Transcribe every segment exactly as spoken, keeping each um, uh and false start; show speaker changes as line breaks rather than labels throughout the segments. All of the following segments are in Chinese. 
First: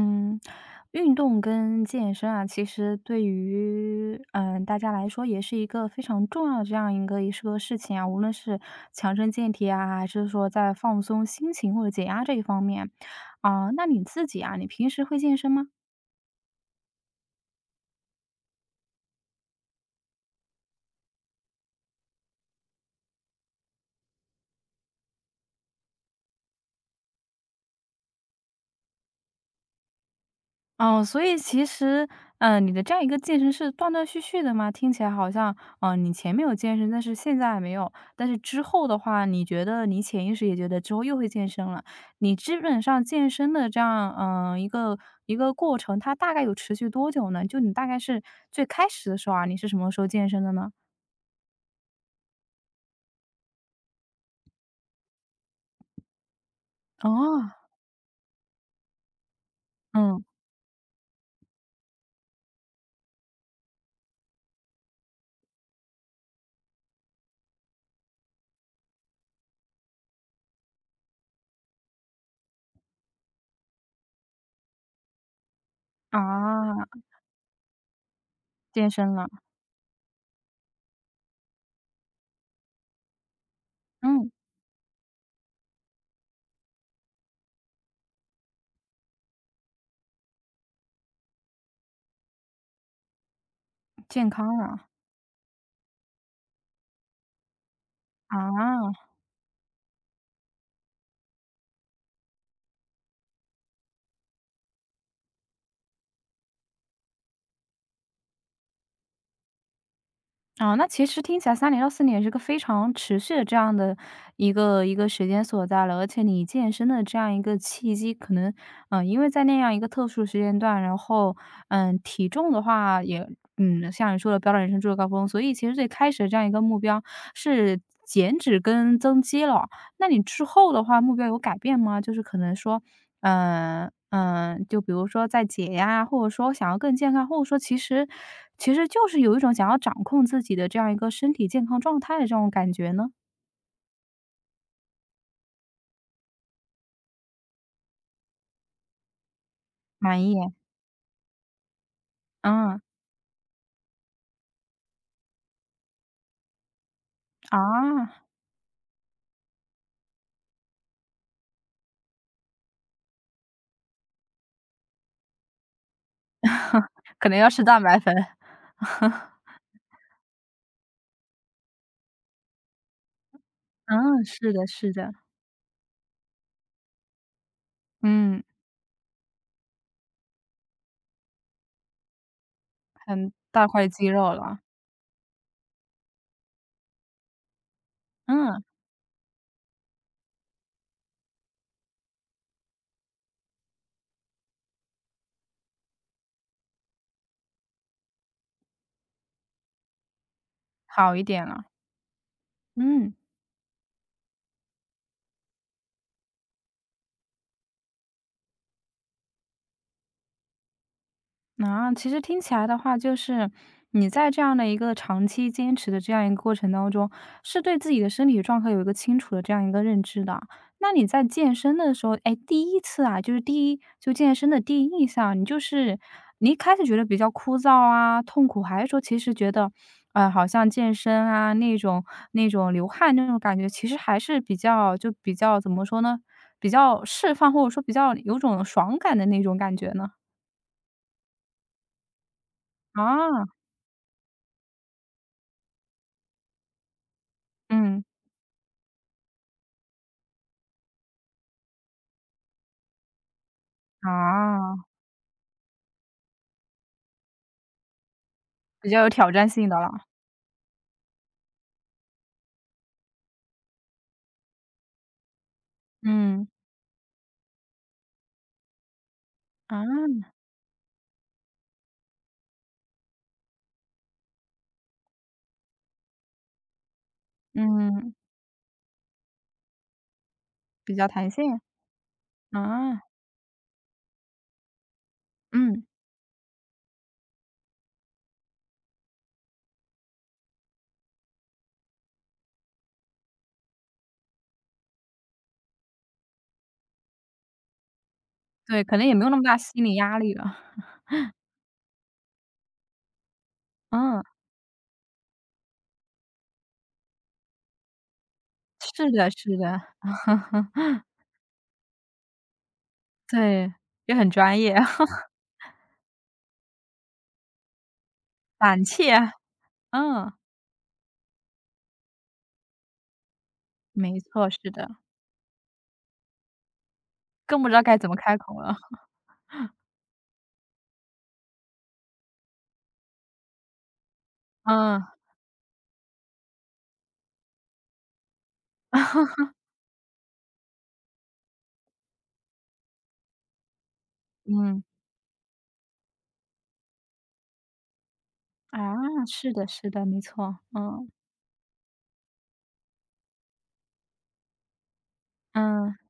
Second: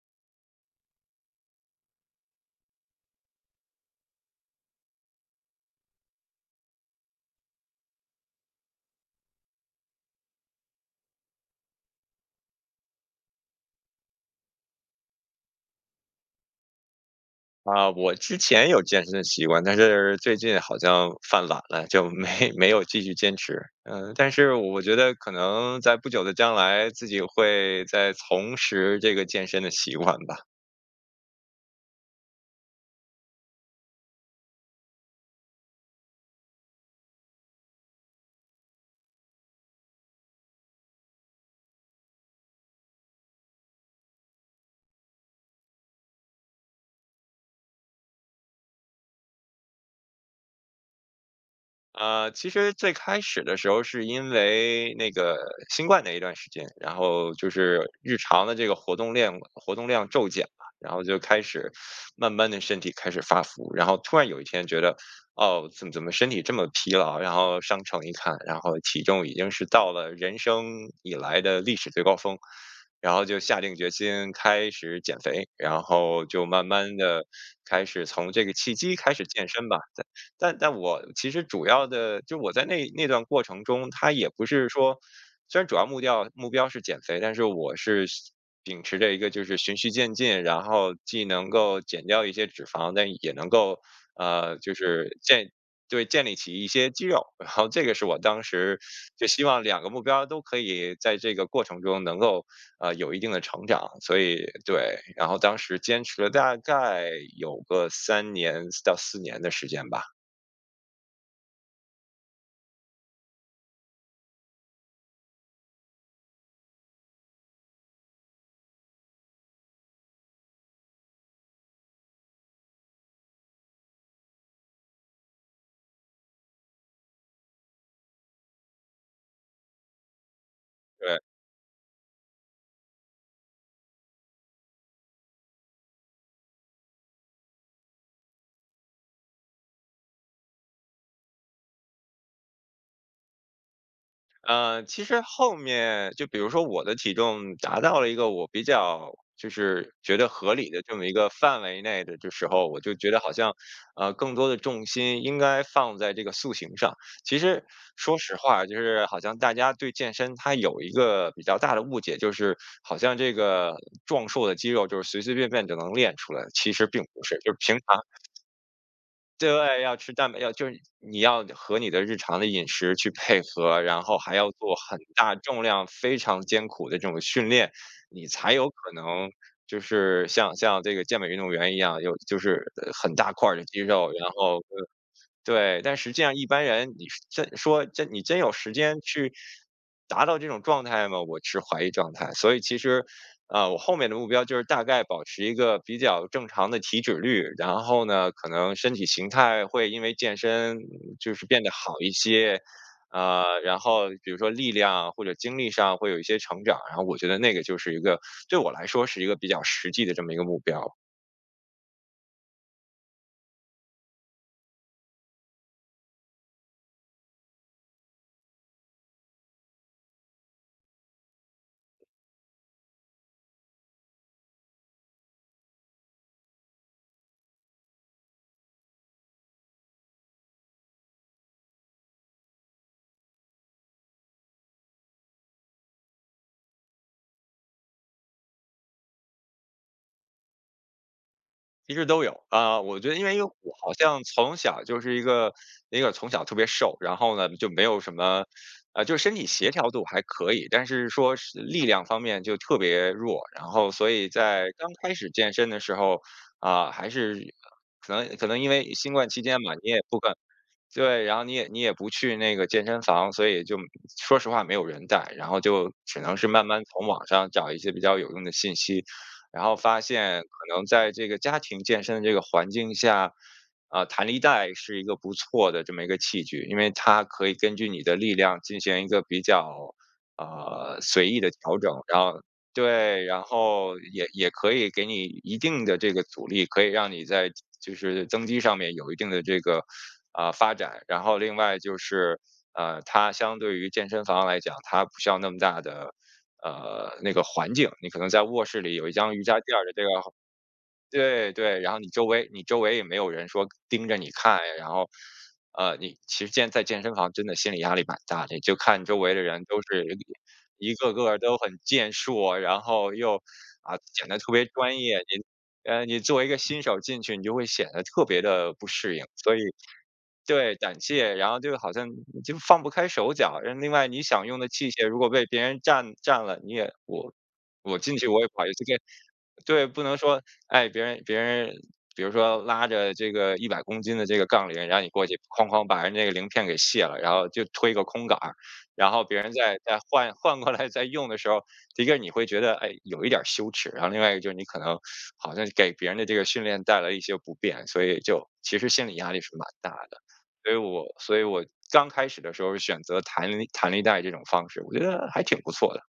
嗯，运动跟健身啊，其实对于嗯呃大家来说也是一个非常重要的这样一个一是个事情啊，无论是强身健体啊，还是说在放松心情或者解压这一方面啊，那你自己啊，你平时会健身吗？
啊，我之前有健身的习惯，但是最近好像犯懒了，就没 没有继续坚持。嗯，但是我觉得可能在不久的将来，自己会再重拾这个健身的习惯吧。
哦，所以其实，嗯，你的这样一个健身是断断续续的吗？听起来好像，呃，你前面有健身，但是现在没有，但是之后的话，你觉得你潜意识也觉得之后又会健身了。你基本上健身的这样，嗯，一个一个过程，它大概有持续多久呢？就你大概是最开始的时候啊，你是什么时候健身的呢？
呃，其实最开始的时候是因为那个新冠那一段时间，然后
哦。
就是日常的这个活动量活动量
嗯，
骤减嘛，然后就开始慢慢的身体开始发福，然后突然有一天觉得，哦，怎么怎么身体这么疲劳？然后上秤一看，然后体重已经是到了人生以来的历史最高峰，然后就下定决心开始减肥，然后就慢慢
啊，
的开始从这个契
健
机
身
开始
了，
健身吧。但但我其实主要的就我在那那段过程中，它也
嗯，
不是说，虽然主要目标目标是减肥，但是我是秉持着一个就是循序渐进，然后既能够减掉一些脂肪，但也能够
健康
呃就
了，
是建对建立起一些肌肉，然后这个是我当时
啊。
就希望两个目标都可以在这个过程中能够呃有一定的成长，所以对，然后当时坚持了大概有个三年到四年的时间吧。
啊，那其实听起来三年到四年也是个非常持续的这样的一个一个时间所在了，而且你健身的这样一个契机，可能，嗯，呃因为在那样一个特殊时间段，然后，嗯，体重的话也嗯，像你说的飙到人生最高峰，所以其实最开始的这样一个目标是减脂跟增肌了。那你之后的话，目
对，
标有改变吗？就是可能说，嗯、嗯、就比如说在解压，或者说想要更健康，或者说其实其实就是有一种想要掌控自己的这样一个身体健康状态的这种感觉呢？
呃，其实后面就比如说我的体重达到了一个我比较就是觉
满
得
意，
合理的这么一个范围内的这时候，
嗯
我就觉得好像，呃，更多的重心应该放在这个塑形上。其实说
啊，
实话，就是好像大家对健身它有一个比较大的误解，就是好像这个壮硕的肌肉就是随随便便就能练出来的，其实并不
可能
是，
要
就是
吃
平
蛋白
常
粉，
对，要吃蛋白要就是你要和你的日常的饮食去配合，然后
嗯，
还要
是的，
做
是
很
的，
大重量、非常艰苦的这种训练，你
嗯，
才有可能就是像像这个健美运动员一样，有就是，呃很
很
大块儿的
大
肌
块肌
肉，然
肉了，
后对，但实际上一般人，你是真说真你真有
嗯，
时间去达到这种状态吗？我持怀疑状态。所以其实，呃，我后面的目标就是大概保持一个比较正常的体脂率，然后呢，可能身体形态会因为健身
好一
就
点
是变
了，
得好一些，
嗯。
呃，然后比如说力量或者精力上会有一些成长，然后我觉得那个就是一个对我来说是一个比较实际的这么一个目标。
啊，其实听起来的话，就是你在这样的一个长期坚持的这样一个过程当中，是对自己的身体状况有一个清楚的这样一个认知的。那你在健身的时候，哎，第一次啊，就是第一就健身的第一印象，你就是你一开始觉得比较枯燥啊、痛苦，还是说其实觉得，呃，好像健身啊那种那种流汗那种感觉，其实还是比较就比较怎么说呢，比较释放或者说比较有种爽感的那种感觉呢？
其实都有啊，呃我觉得因为因为
啊，
我好像从小就是一个一个从小特别瘦，然后呢就没有
嗯。
什么，呃，就是身体协调度还可以，但是说是力量方面就特别弱，然后所以在
啊，
刚开始健身的时候啊，还是可能可能因
比
为
较有
新冠
挑
期
战
间
性
嘛，
的了。
你也不敢对，然后你也你也不去那个健身房，所以就说实话没有人带，然后就只能
嗯，
是慢慢从网上找一些比较有用的信息，然后发
啊，
现可能在这个家庭健身的这个环境下，啊，弹力带是一个不错的这么一个器具，因为它可以根据你
嗯，
的力量进行一个比较，
比
呃，
较
随
弹
意的
性，
调整，然后
啊，
对，然后也也可以给你一
嗯，
定的这个阻力，可以让你在就是增肌上面有一定的这个啊、发展。然后另外就是呃，它相对于健身房来讲，它不需要那么大的呃，那个环境，你可能在卧室
对，
里
可能
有一
也没有
张
那么
瑜伽
大
垫
心
儿的
理
这个
压力了。
对对，然后你周围你周围也没有人说盯着
嗯，
你看，然后，呃，你其实健在健身房真的心理压力蛮大的，就看
是
周
的
围的
是
人
的，
都是一个个都很健硕，然后又
对，
啊
也
显
很
得特
专
别
业，
专业，你呃你作为一个新手进去，你就会显得特别的
胆
不
怯，
适应，所以
嗯，
对，胆怯，然后就好像就放不开手脚。然后另外
没
你想
错，
用的
是的，
器械，如果被别人占占了，你也我
更不知道该
我
怎么
进去
开
我也不
口
好意
了。
思跟对，不能说，哎，别人别人比如说拉着这个一百公斤的这个杠铃，然后
嗯，
你过去哐哐把人这个铃片给卸了，然后就推个空杆儿，然后 别人再再换换过来再用的时候，一个你会觉得，哎，有一点儿羞耻，然后另外一个就是你可
嗯，
能好像给别人的这个训练带来一些不便，所以就其实心理
啊，
压力是
是的
蛮
是
大
的，没
的。
错，
所以我
嗯，
所以我刚开始的时候选择弹力弹力带这种方式，我觉得还挺不错
嗯。
的。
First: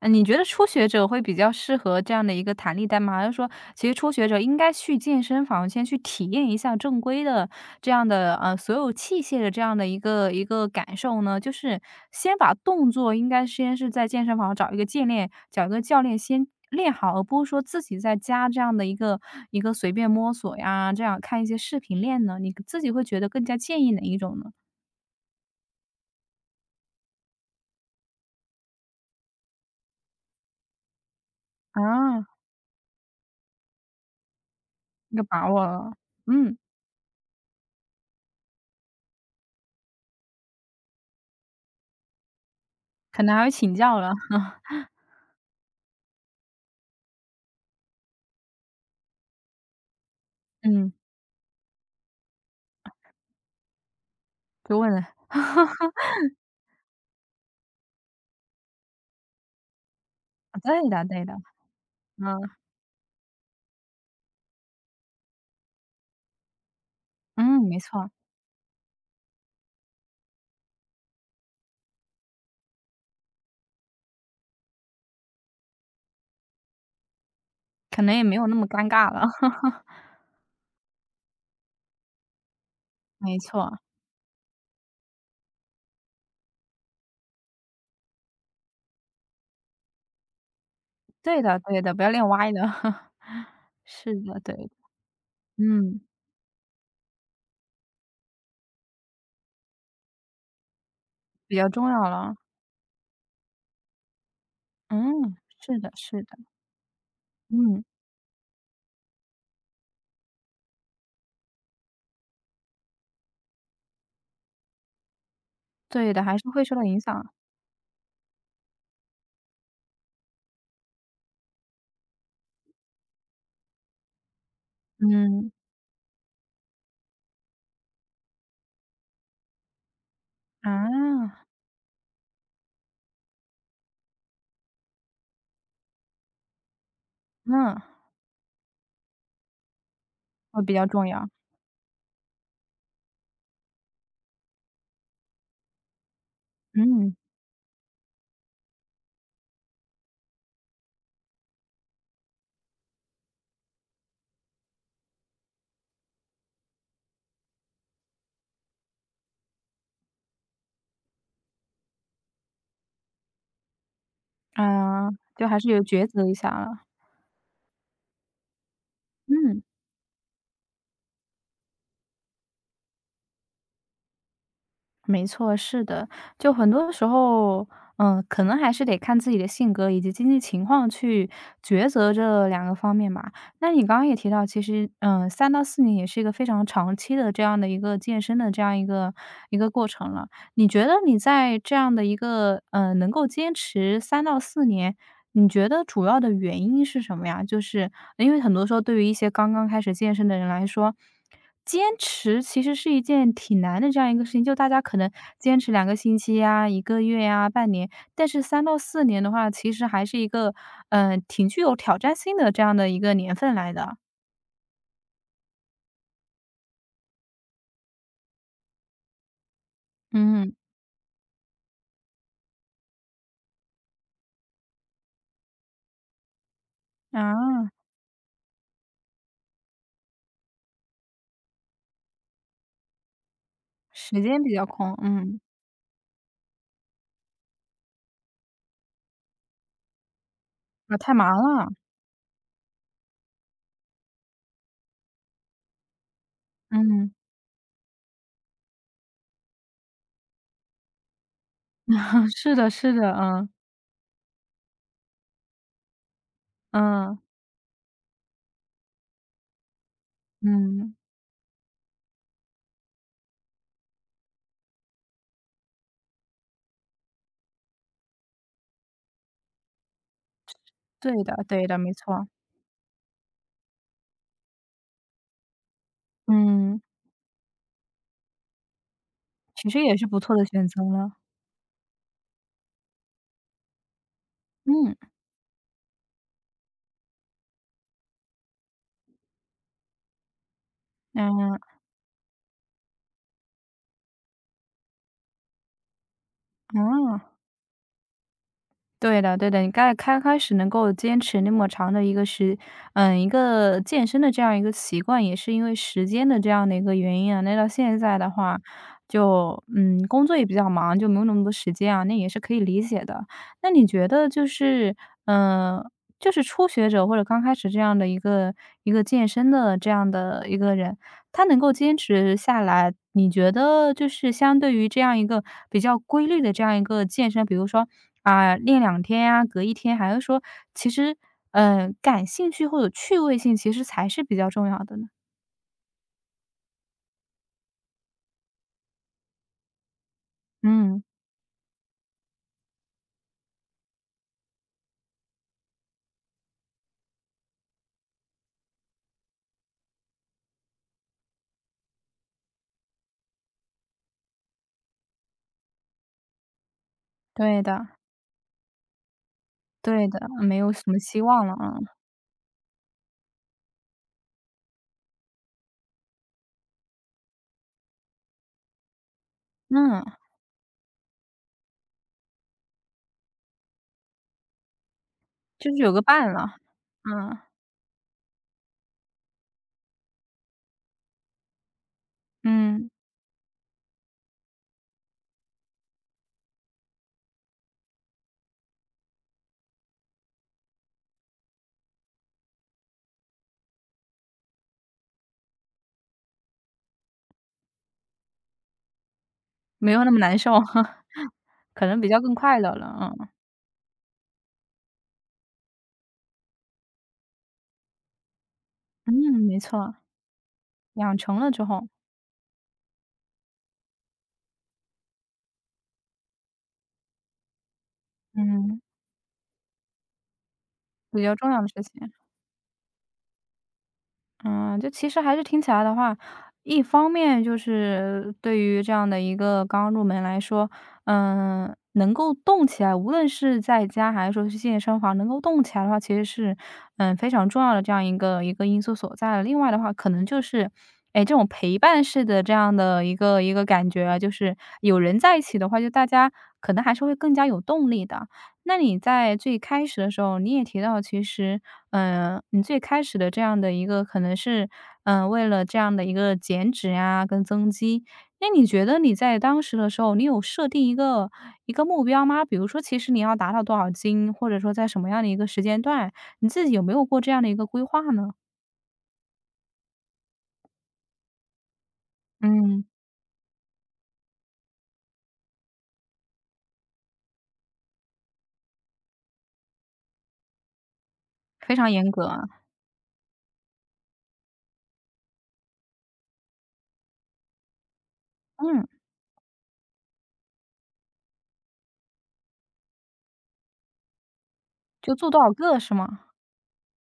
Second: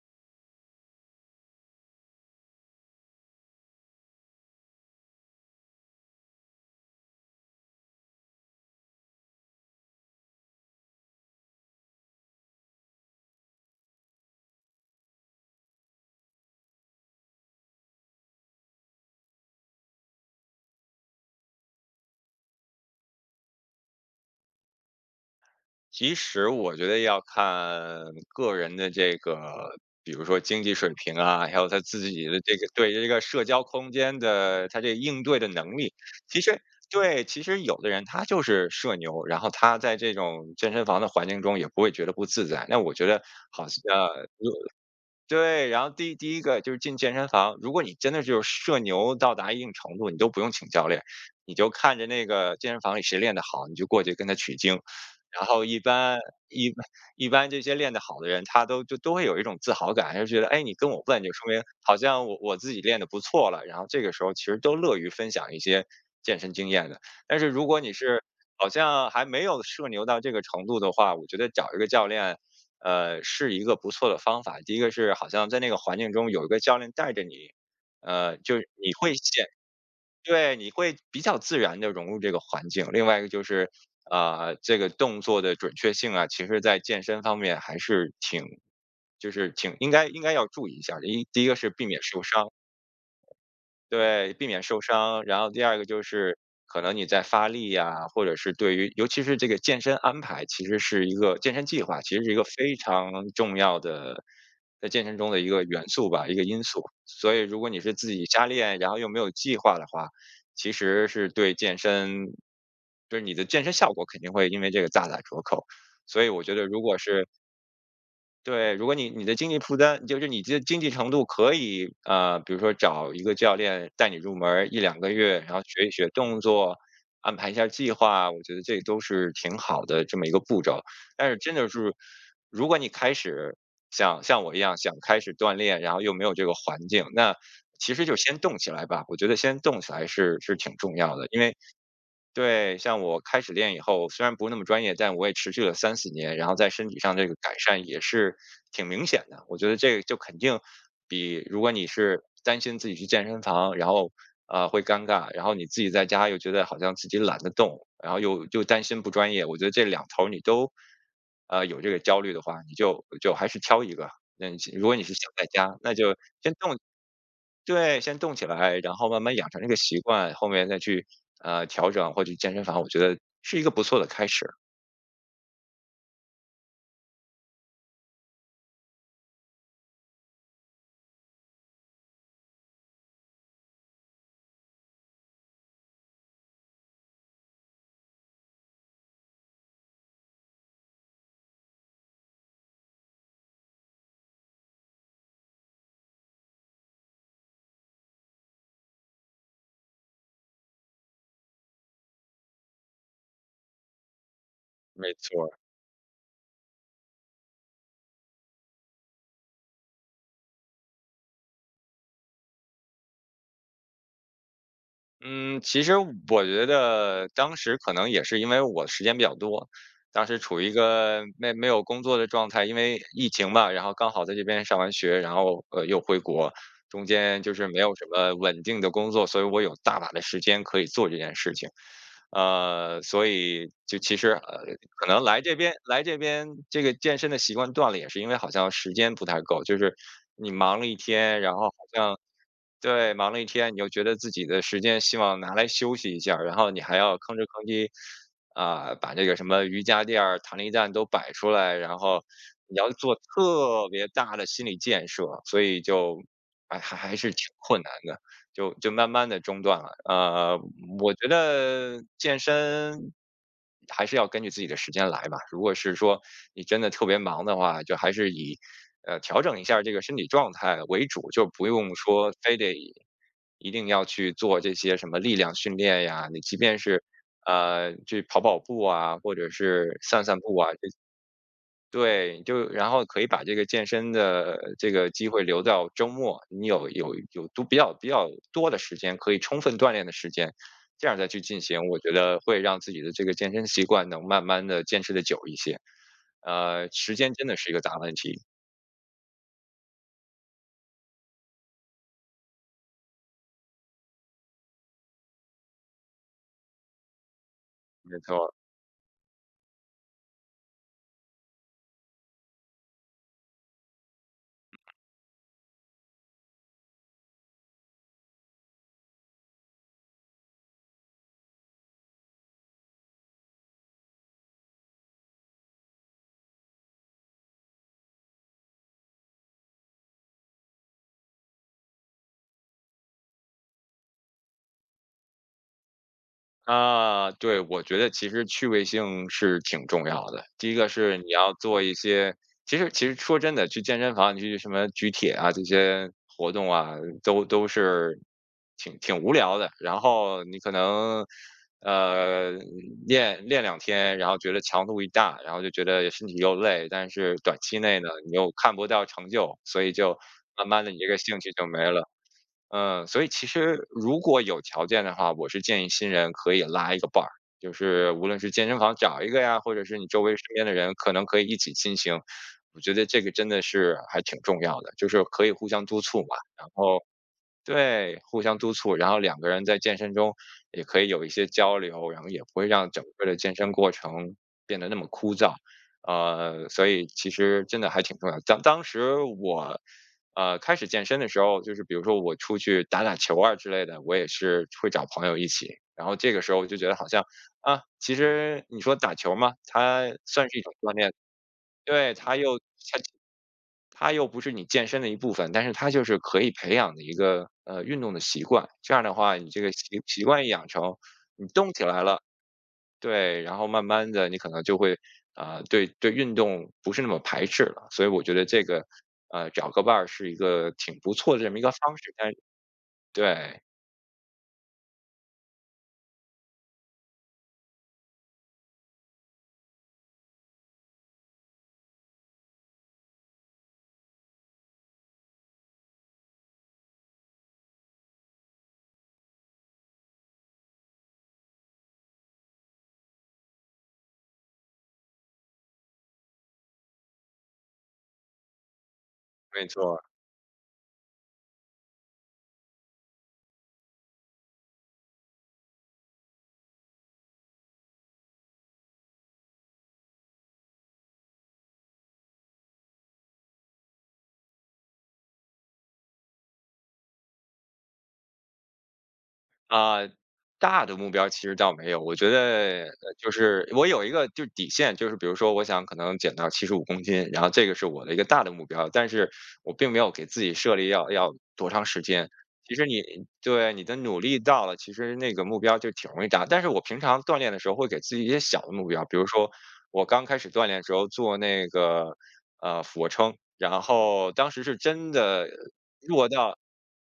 嗯，你觉得初学者会比较适合这样的一个弹力带吗？还是说其实初学者应该去健身房先去体验一下正规的这样的，呃，所有器械的这样的一个一个感受呢？就是先把动作应该先是在健身房找一个教练找一个教练先练好，而不是说自己在家这样的一个一个随便摸索呀，这样看一些视频练呢？你自己会觉得更加建议哪一种呢？
其实我觉得要看个人的这个，比如说经济水平啊，还有他自
啊，
己的这个对这个社交空间的他这个应
有
对的
把握
能
了，
力。其
嗯，
实对，其实有的人他就是社牛，然后他在这种健身房的环境中也不会觉得不自在。那我觉得
可能还会
好
请
像
教了，
对，然后第第一个就是进健身房，如果你真的就是社牛到达一定程度，你都不用请教
嗯，
练，你就看着那个健身房里谁练得好，你就过去跟他取
就
经。
问了。
然后一般一般一般这些练得好的人，他都就都会有一种自豪感，就觉得哎，你
对
跟我
的
问，
对
就
的，
说明好像我
嗯，
我自己练得不错了。然后这个时候其实都乐于分享一些健身经验的。但是
嗯，
如
没
果你
错，
是好像还没有社牛到这个程度的话，我觉得找一个教练呃，是一个不错的方法。第一个是好像在那个环境中有一个教练带着你，
可能也没
呃，
有那
就
么
是
尴
你
尬
会
了。
显 对，你会比较自然的融入这个环境。另外一个
没
就是，
错，
呃，这个动作的准确性啊，其实在健身方面还是挺就是挺应该应该要注意一下。一
对
第一个
的
是
对
避
的，
免
不要
受
练
伤。
歪了。是
对，
的，
避免
对，
受伤。然后第二个
嗯，
就是可能你在发力呀，或者是对于尤其是这个健身安排，其实是一个健
比
身
较
计
重
划，
要
其实是
了。
一个非常重要的在健身中
嗯，
的一个
是
元
的
素
是
吧，一
的，
个因素。所以如果你
嗯，
是自己瞎练，然后又没有计划的话，其实是对健身就是你的健身效果肯定会因为这个大打折扣。
对的，
所以
还
我
是
觉
会
得
受
如
到
果
影响。
是对，如果你你的经济负担，就是你的经济程度可以，呃，比如说找一个教练带你入门儿两两个月，然
嗯，
后学一学动作，安排一下计划，我觉得这都是挺好的这么一个步骤。但是
啊，
真的是，如果你开始像像我一样想开始锻炼，然后又没有这个环境，那
嗯，
其实就先动起来吧。我觉得先动起来是是
会比
挺
较
重
重
要
要。
的，因为对，像我开始练以后，虽然不是那么专业，但我也持续了三四年，然后在身体
嗯，
上这个改善也是挺明显的。我觉得这个就肯定比如果你是担心自己去健身房，然后，呃，会尴尬，然后你自己在家又觉得好像自己懒得动，然后又又担心不专业，我觉得这两头儿你都，呃，有这个焦虑的话，你就就还是挑一个。那你如果你
啊，
是想在
就还是
家，
有
那
抉
就
择一下
先动。
了，
对，先动起来，然后慢慢养成
嗯。
这个习惯，后面再去呃调整或者去健身房，我觉得是一个不错的开始。
没错，是的，就很多时候，嗯，可能还是得看自己的性格以及经济情况去抉择这两个方面吧。那你刚刚也提到，其实，嗯三到四年也是一个非常长期的这样的一个健身的这样一个一个过程了。你觉得你在这样的一个，呃，能够坚持三到四年，你觉得主要的原因是什么呀？就是因为很多时候对于一些刚刚开始健身的人来说，坚持其实是一件挺难的这样一个事情，就大家可能
没错
坚
儿，
持两个星期呀、一个月呀、半年，但是三到四年的话，其实还是一个嗯，呃，挺具有挑战性的这样的一个年份来的。
嗯，其实我觉得当时可能也是因为我时间比较多，当时
嗯，
处于一个没没有工作的状态，因为疫情嘛，然后刚好在这边上完学，然后呃又回国，中间就是
啊，
没有什么稳定的工作，所以我有大把的时间可以做这件事情。呃，所以就其
时
实
间比
呃，
较空，
可能
嗯，
来这边来这边这个健身的习惯断了，也是因为好像时间不太够，就是你忙了一
啊，太忙
天，然后
了，
好像。对，忙了一天，你又觉得自己的时间希望拿来休息一下儿，然后你还
嗯
要吭 哧吭哧。啊，把这个什么瑜伽垫儿、弹力带都摆出来，然后
嗯，是的
你要
是的，
做
嗯。
特别大的心理建设，所以就哎，还还
嗯，
是挺困难的，就就慢慢的中断了。呃，
嗯，
我觉得健身还是要根据自己的时间来吧，如果是说你真的特别忙的话，就还是以，呃，调整一下这个身体状态为
对
主，
的
就
对
不
的，没
用
错。
说非得一定要去做这些什么力量训练呀，你即便
嗯，
是呃，去跑跑步啊，或者
其实也
是
是不
散
错
散
的
步
选
啊，就。
择了。
对，就然后可以把这个健身的这
嗯，
个机会留到周末，你有有有都比较比较多的时间，可以充分锻炼的时间，这样再去
嗯，
进行，我觉得会让自己的这个健身习惯能慢慢的坚持的久一些。呃，时
嗯，
间真的是一个大问题，
对的对的，你该开开始能够坚持那么长的一个时嗯，一个健身的这样一个习惯，也是因为时间的这样的一个原因啊。那到现在
没
的
错。
话，就嗯，工作也比较忙，就没有那么多时间啊，那也是可以理解的。那你觉得就是，嗯，呃就是初学者或者刚开始这样的一个一个健身的这样的一个人，他能够坚持下来，你觉得就是相对于这样一个比较规律的这样一个健身，比如说啊，练两天呀，隔一天，还是说其实，嗯，感兴趣或者趣味性其实才是比较重要的呢？
啊，对，我觉得其实趣味性是挺重要的。第一个
嗯，
是你要做一些，其实其实说真的，去健身房，你去什么举铁啊这些活动啊，都都是挺挺无聊的。然后你可能呃练练两天，然后觉得强度一大，然后就觉得身体又累，但是短
对
期
的，
内呢，你又看不到成就，所以
对
就
的，没
慢
有什
慢的
么
你这个
希
兴
望
趣
了
就
啊，
没了。嗯，所以其实如果有条件的话，我是建议新人可以拉一个伴儿，就是无论是健身房找一个呀，或者是
嗯，
你周围身边的人，可能可以一起进行。我觉得这个真的是还挺重要的，就是可以互
就是
相
有
督
个
促
伴
嘛。
了，
然后
嗯，
对，互相督促，然后两个人在健身中也可以有一些交流，然后也不会
嗯。
让整个的健身过程变得那么枯燥。呃，所以其实真的还挺重要的。当当时我，呃，开始健身的时候，就是比如说我出去打打球啊之类的，我也是会找朋友一起。然后这个时候我就觉得好像啊，其实你说打球嘛，
没有
它
那么难
算
受，
是一种锻炼，
可能比
对，
较更
它又
快乐了，
它
嗯。
它又不是你健身的一部分，但是它就是可以培养的一个呃运动的习惯。这样
嗯，
的话，你
没
这个习
错，
习惯一养成，
养成
你
了之
动起
后，
来了，对，然后慢慢的你可能就会啊、呃对对，运动不是那么排斥了。所以我觉得这
嗯，
个呃找个伴儿是一个挺不
比较
错的
重
这么
要
一
的
个
事
方
情。
式，但是对，
嗯，就其实还是听起来的话，一方面就是对于这样的一个刚入门来说，嗯，能够动起来，无论是在家还是说去健身房，能够动起来的话，其实是嗯非常重要的这样一个一个因素所在的。另外的话，可能就是。哎，这种陪伴式的这样的一个一个感觉啊，就是有人在一起的话，就大家可能还是会更加有动力的。那你在最
没
开始
错。
的时候，你也提到其实，嗯，你最开始的这样的一个可能是，嗯，为了这样的一个减脂呀跟增肌，那你觉得你在当时的时候，你有设定一个一个目标吗？比如说其实你要达到多少斤，或者说在什么样的一个时间段，你自己有没有过这样的一个规划呢？
啊，大的目标其实倒没有，我觉
嗯，
得呃就是我有一个就是底线，就是比如说我想可能减到七十五公斤，然后这个是我的一个大的目标，但是我并没有给自己设立要要多
非
长
常
时
严格
间。
啊。
其实你对你的努力到了，其实那个目标就挺容易达。但是我平常锻炼的时候会给自己一些小的
嗯，
目标，比如说我刚开始锻炼的时候做那个呃俯卧撑，然后当时是真
就做多
的
少个是吗？
弱到。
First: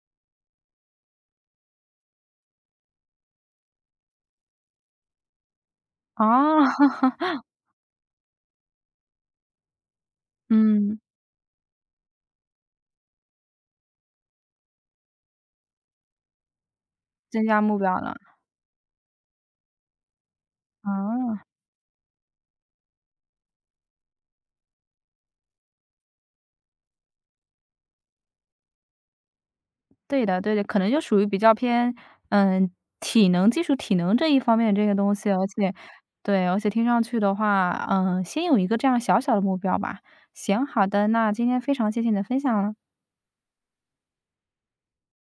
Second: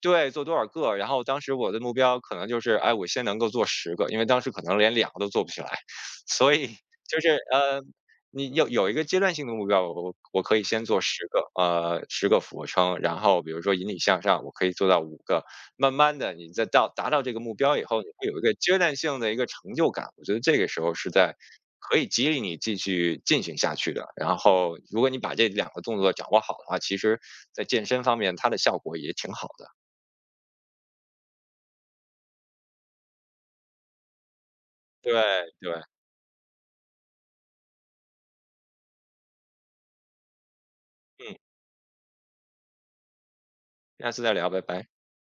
对，做多少个，然后当时我的目标可能就是，哎，我先能够做十个，因为当时可能连两个都做不起来。
啊，
所以就是，呃，你有有一个阶段性的目标，我我可以先
嗯，
做十个，呃十个俯卧撑，然后比如说引体向上，我可以做到五个。慢慢的，你再到达到这个
增
目
加目
标以
标
后，你
了，
会有一个阶段性的一个成就感，我觉得这个时候是在
啊。
可以激励你继续进行下去的。然后如果你把这两个动作掌握好的话，其实在健身方面它的效果也挺好的。
对的对的，可能就属于比较偏，嗯，体能技术、基础体能这一方面这些
对，
东西，而且
对，
对，而且听上去的话，嗯，先有一个这样小小的目标吧。行，好的，那
嗯，
今天非常谢谢你的分享了。
下次再聊，拜拜。